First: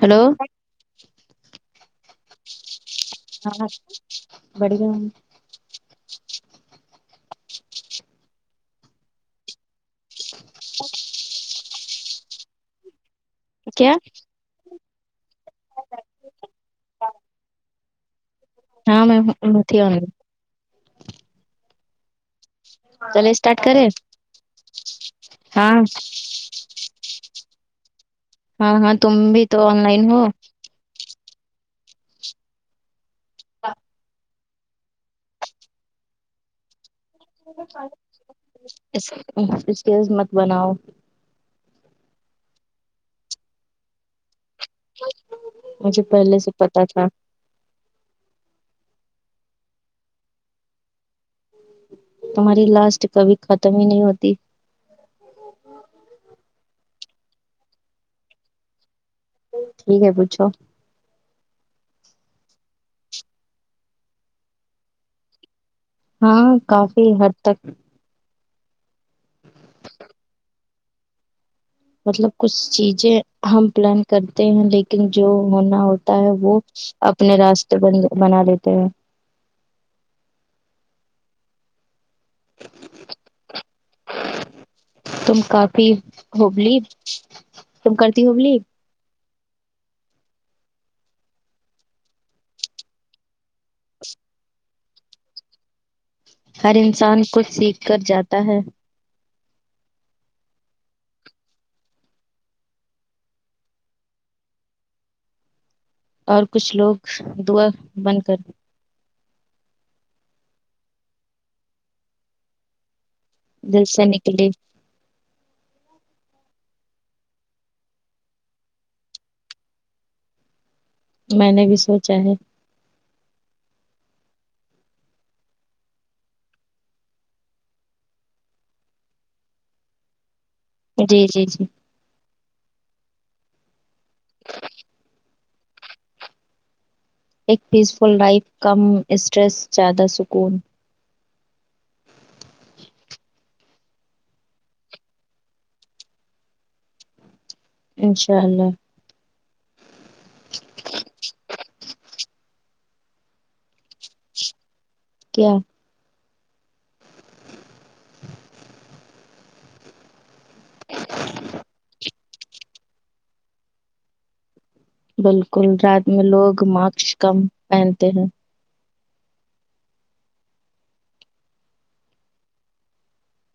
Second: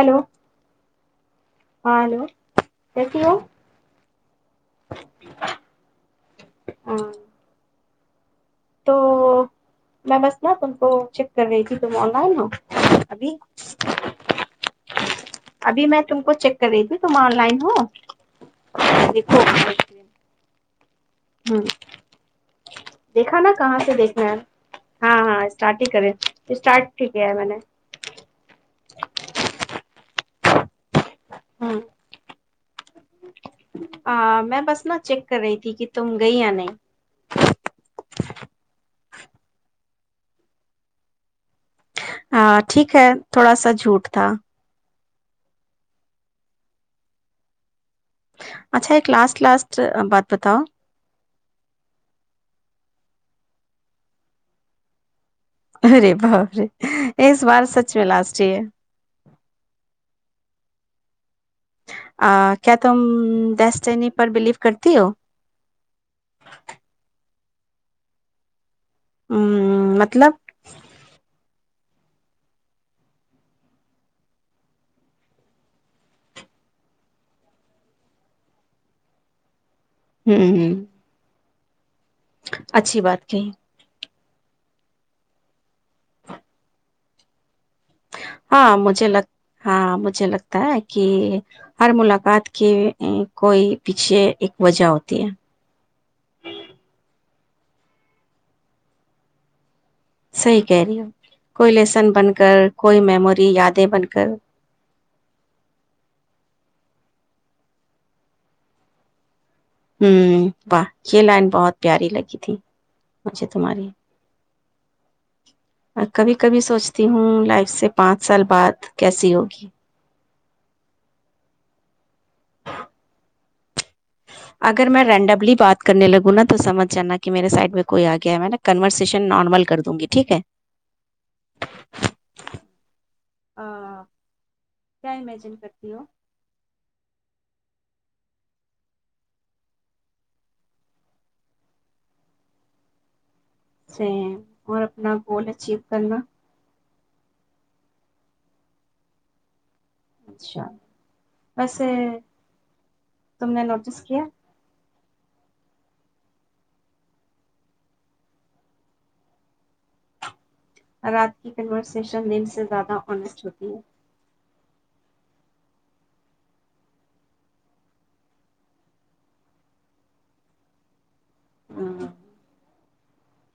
hello hello ہاں بڑیا ہاں تو میں بس ن تم کو چ کرنے ت توما ہے نا ابھی کیا ابھی میں تم کو چیک کر رہی تھی تم آن لائن ہو ہاں میںم آ ہاں چلے دیکھا نا اسٹارٹ کہاں کرے سے دیکھنا ہے ہاں ہاں اسٹارٹ ہی کرے اسٹارٹ ہی کیا ہے میں نے ہاں ہاں تم بھی تو آن لائن ہو ہاں ہاں میں بس نا چیک کر رہی تھی کہ تم گئی یا نہیں ا [inaudible] قز مت بناؤ ہاں ٹھیک ہے تھوڑا سا جھوٹ تھا مجھے پہلے سے پتا تھا اچھا ایک لاسٹ لاسٹ بات بتاؤ تمہاری لاسٹ کبھی ختم ہی نہیں ہوتی ارے باے اس بار سچ میں لاسٹ ہی ٹھیک ہے پوچھو کیا تم ڈسٹنی پر بلیو کرتی ہو ہاں کافی حد تک ہ مطلب مطلب کچھ چیزیں ہم پلان کرتے ہیں لیکن جو ہونا ہوتا ہے وہ اپنے راستےن بنا لیتے ہیں ہوں ہ اچھی بات کہیں تم کافی ہوبلی تم کرتی ہو بلی ہاں مجھے لگ ہاں مجھے لگتا ہے کہ ہر ملاقات کی کوئی پیچھے ایک وجہ ہوتی ہے ہر انسان کھ سیکھ کر جاتا ہے صحی کہہ رہی ہے کوئی لیسن بن کر کوئی میموری یادیں بن کر اور کچھ لوگ دعا بن کر ہوں واہ یہ لائن بہت پیاری لگی تھی مجھے جل تمہاری سےا نکلیے اور کبھی کبھی سوچتی ہوں لائف سے پانچ سال بعد کیسی ہوگی میں نے بھی سوچا ہے اگر میں رینڈملی بات کرنے لگوں نا تو سمجھ جانا کہ میرے سائڈ میں کوئی آ گیا ہے میں نا کنورسیشن نارمل کر دوں گی ٹھیک ہے جی جی جی ہاں کیا امجن کتیو پیس فل لائف کم اسٹریس زیادہ سکون سے اور اپنا گول اچیو کرنا انشاء اللہ اچھا ویسے تم نے نوٹس کیا کیا [inaudible] رات کی کنورسشن دن سے زیادہ آسٹ ہوتی ہے بالکل رات میں لوگ ماس کم پہنتے ہیں ہ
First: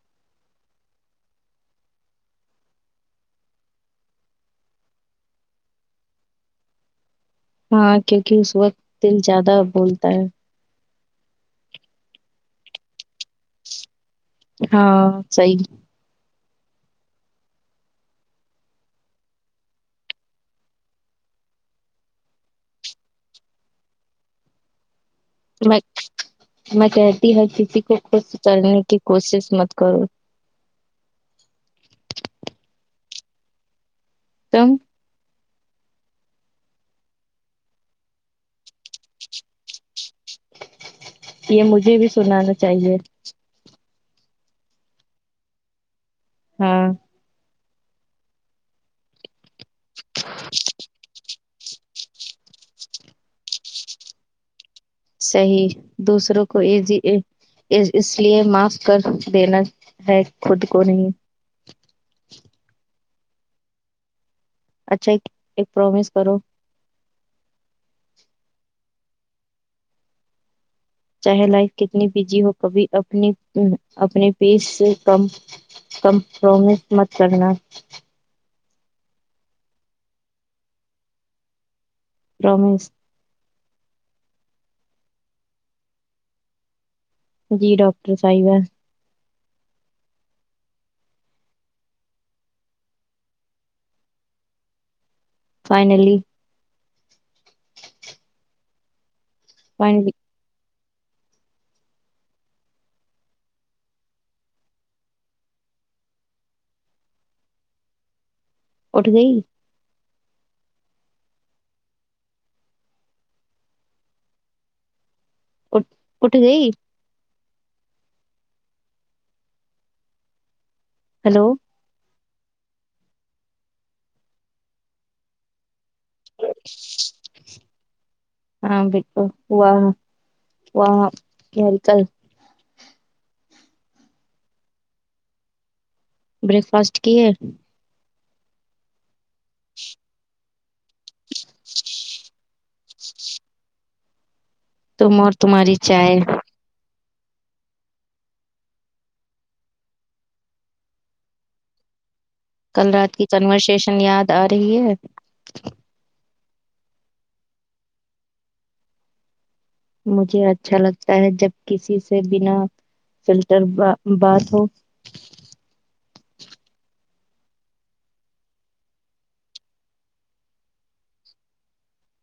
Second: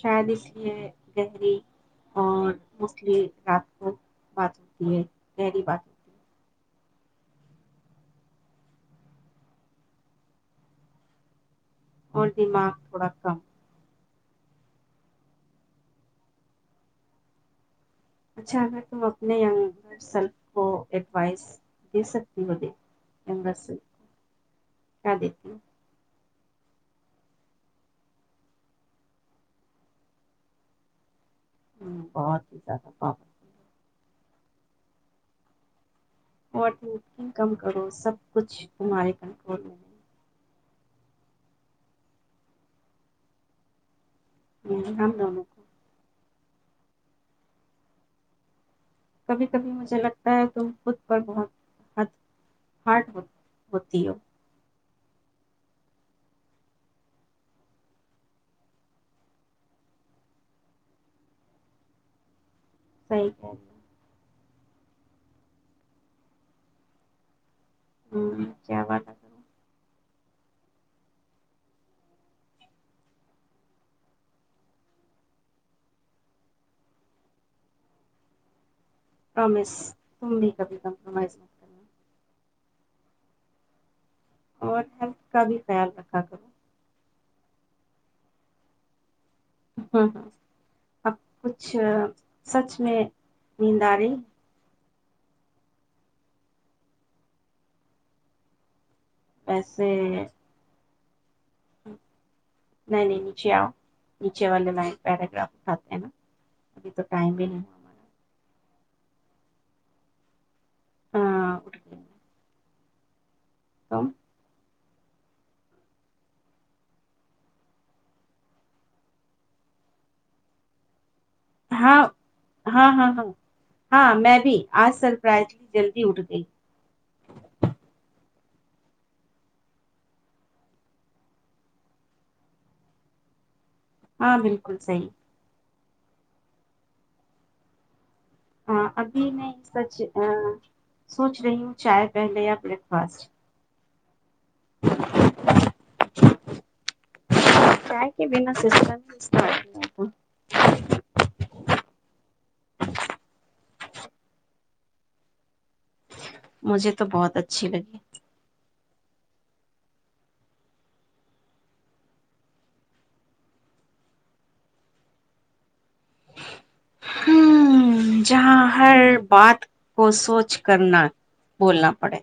شاید اس لیے گہری اور موسٹلی رات کو بات ہوتی ہے گہری بات ہوتی ہے ہاں کیونکہ اس وقت دل زیادہ بولتا ہے اوردی م اڑکم ہاں صی اچھا اگر تم اپنے ینگر سیلف کو ایڈوائس دے سکتی ہو ینگر سیلف کو میں میں کہتی ہ کسی کو خود ستارنے کی کوشش مت کرو ہ بہت ہی زیادہ بہت ہی تم اورن کم کرو سب کچھ تارے کنٹرول میں یہ مجھے بھی سنانا چاہیے ہ ہمم د کو ہاں کبھی کبھی مجھے لگتا ہے تو خود پر بہت ہ ہارٹ ہوتیو صحیح دوسروں کو اس لیے معاف کر دینا ہے خود کو نہیں صحی کہ اچھا ایک ایک پرومس کرو کیا بٹ کر چاہے لائف کتنی بزی ہو کبھی اپنے پیس سے کمپومس مت کرنا پر تم بھی کبھی کمپرومائز کرنا رمیش اور ہیلتھ کا بھی خیال رکھا کرو جی ڈاکٹر صاحب ہے ہ ہ اب کچھ سچ میں نیند آ رہی فائنلی [inaudible] ویسے فائنلی نہیں نہیں نیچے آؤ نیچے والے لائن پیراگراف ا کھاتے ہیں نا ابھی تو ٹائم بھی نہیں ہوا ہمارا اٹھ گئی ہمارا ہاں ہمم اٹ گئی ہلو ہاں ہاں ہاں ہاں ہاں میں بھی آج سرپرائز لی جلدی اٹھ گئی ہاں بالکل واہ وکل ہاں بالکل صحی بریک فاسٹ کی ہے ہاں ا میں یہ سچ سوچ رہی ہوں چاہے پہلے اب بریکفاسٹ تو م اور تماری ہی چائے کیاائے کے بنا سسٹم اس نہیں کل رات کی کنورسیشن یاد آ رہی ہے مجھے تو بہت اچھی لگی مجھے اچھا لگتا ہے جب کسی سے بنا فلٹر بات ہو جہاں ہر بات کو سوچ کرنا بولنا پڑے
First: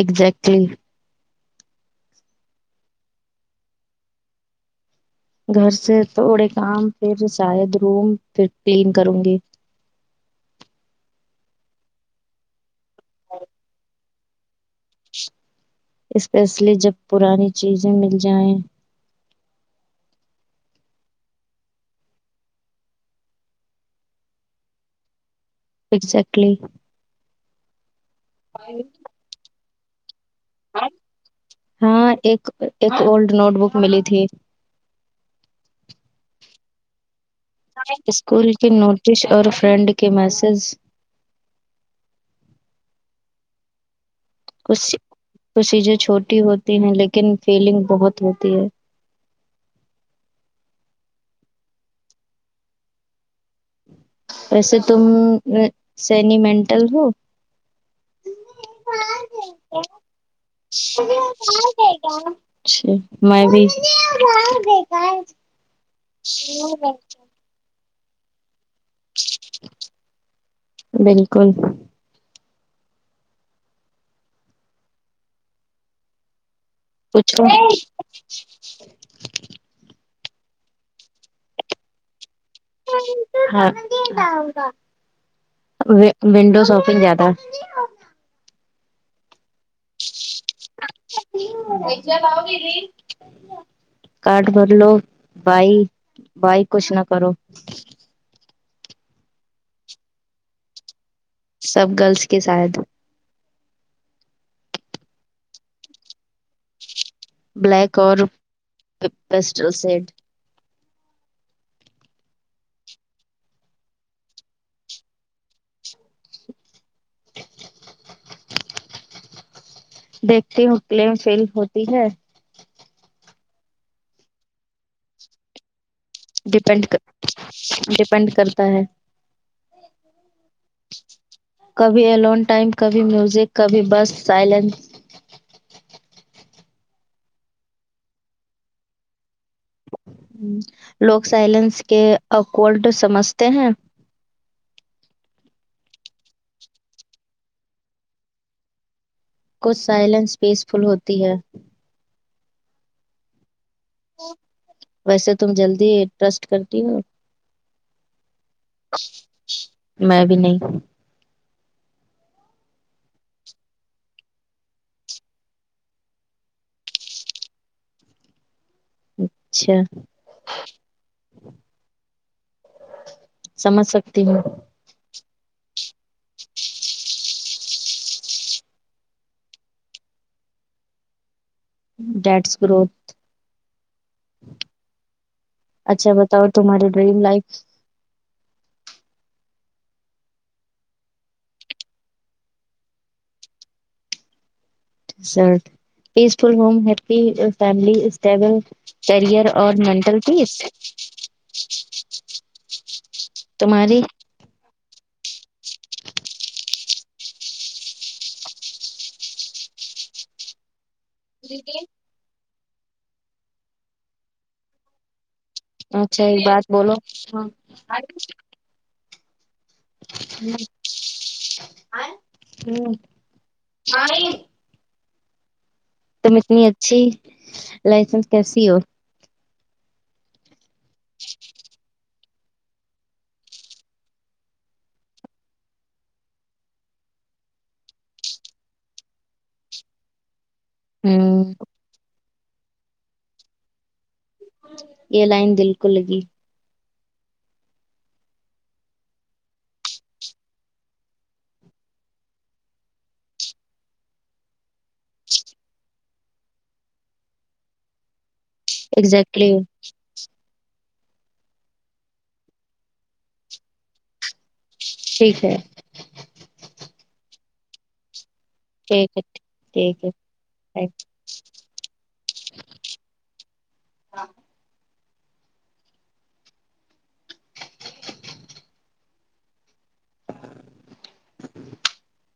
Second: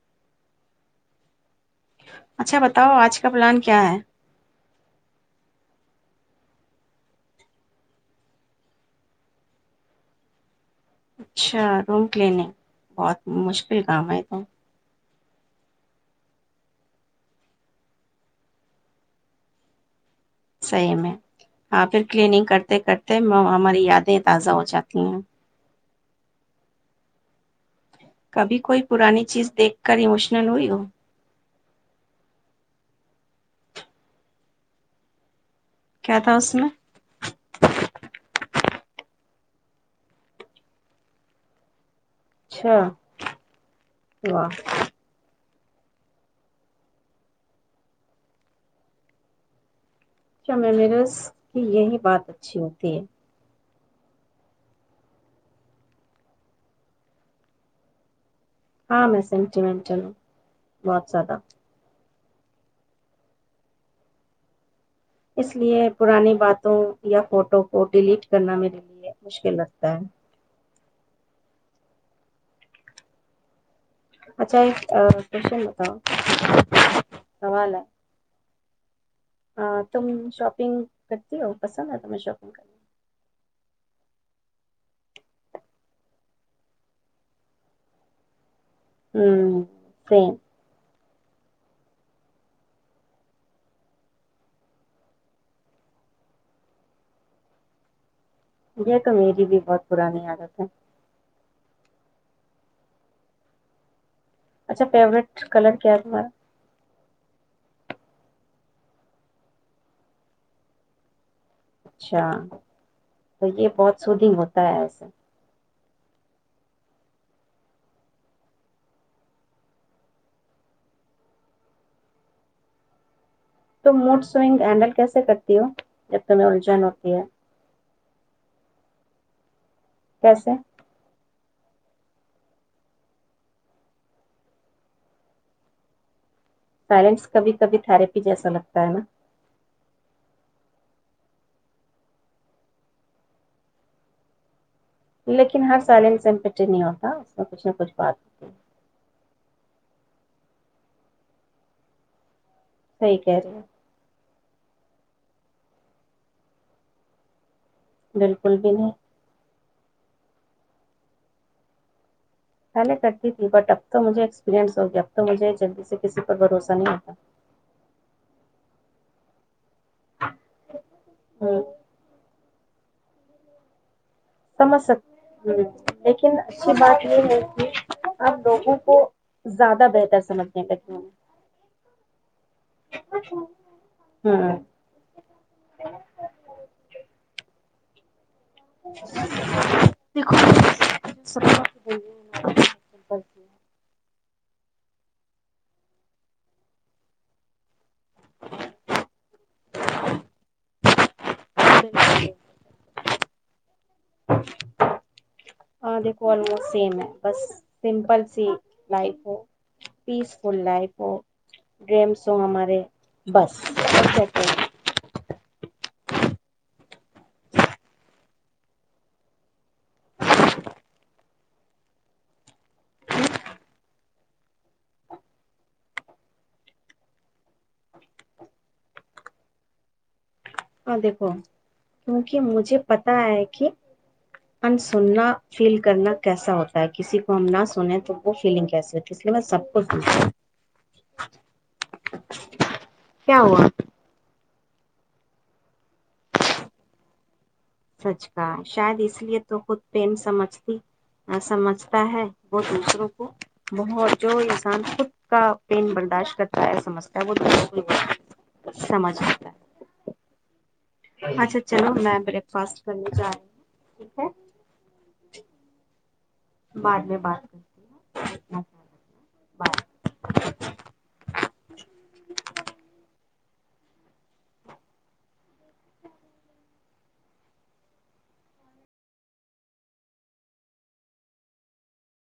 اگزیکٹلی اچھا بتاؤ آج کا پلان کیا ہے گھر سے تھوڑے کام پھر شاید روم پھر کلین کروں گی اچھا روم کلیننگ بہت مشکل کام ہے تو اس فیصلے جب پرانی چیزیں مل جائیں سحی میں ہاں پھر کلیننگ کرتے کرتے ہماری یادیں تازہ ہو جاتی ہیں اگزٹلی کبھی کوئی پرانی چیز دیکھ کری مشکل ہاں ایک ایک اولڈ نوٹ بک ملی تھی کیا تھا اس میں اسکول کے نوٹس اور فرینڈ کے میسز چھ واہ تو چیزیں چھوٹی ہوتی ہیں لیکن فیلنگ بہت ہوتی ہے کیا ممرس کی یہی بات اچھی ہوتی ہے ویسے تم سینیمینٹل ہو ہاں میں سینٹیمنٹ چلوں بہت زیادہ اچھا میں بھی اس لیے پرانی باتوں یا فوٹو وہ ڈیلیٹ کرنا میرے لیے مشکل لگتا ہے بالکل اچھا ایک کوشن بتاؤ پوچھ رہوں ا سوال تم شاپنگ کرتی ہو پسند ہے ت میں شاپنگ کر ہاں و ونڈوزوف زیادہ ہوں س کٹ بر لو بائی بائی کچھ نہ کرو یہ تو میری بھی بہت پرانی عادت ہے سب گرلس کے شاید [unintelligible] اچھا فیوریٹ کلر کیا ہے تمہارا بلیک اور پسٹل سیڈ اچھا تو یہ بہت سودھنگ ہوتا ہے ایسے دیکھتی ہوں کل فیل ہوتی ہے تو موڈ سئنگ ہینڈل کیسے کرتی ہو جب تمہیں الجھن ڈپنڈ ہوتی ہے پینڈ کرتا ہے کیسے کبھی ایلون ٹائم کبھی میوزک کبھی بس سائلینٹ سائلنس کبھی کبھی تھراپی جیسا لگتا ہے نا لوگ سائلینس کے اکورڈ سمجھتے ہیں لیکن ہر سائلن سے ایمپٹ نہیں ہوتا اس میں کچھ نہ کچھ بات ہوتی کچھ سائلنس پیسفل ہوتی ہے سحی کہہ رہے ہیں ویسے تم جلدی ٹرسٹ کرتی ہو بالکل بھی نہیں میں بھی نہیں پہلے کرتی تھی بٹ اب تو مجھے ایکسپیرئنس ہو گیا اب تو مجھے جلدی سے کسی پر بھروسہ نہیں ہوتا اچ [unintelligible] اچھا ہوں سمجک سمجک ہ لیکن اچھی بات یہ ہے کہ آپ لوگوں کو زیادہ بہتر سمجھنے کاتے ہیں ڈ گروتھ ہوں اچھا بتاؤ تمہاری ڈریم لائف دھو ر peaceful home happy family stable career اور مینٹل پیس [inaudible] تمہاری ہاں دیکھو آموسٹ سیم ہے بس سمپل سی لائف ہو پیس فل لائف وہ ڈریمس ہو ہمارے بس ا اچھا ایک بات بولو ہ آ ہ میں تم اتنی اچھی لائسنس کیسی ہو ا دیک کو کیونکہ مجھے پتا ہے کہ انسننا فیل کرنا کیسا ہوتا ہے کسی کو ہم نہ سنیں تو وہ فیلنگ کیسی ہوتی ہے اس لیے میں سب کو سوھتیوں ہوں کیا ہوا یہ لائن دالکلگی سچ کا شاید اس لیے تو خود پین سمجھتی سمجھتا ہے وہ دوسروں کو بت جو انسان خود کا پین برداشت کرتا ہے سمجھتا ہے وہ دوسروں کو بش ایگزیکٹلی سمجھتا اچھا چلو میں بریک فاسٹ کرنے جا رہی ہوں ٹھیک ہے ٹھیک ہے بعد میں بات کرتی ہیں ٹھیک ہے بائے ٹھیک ہے تھیک ہاں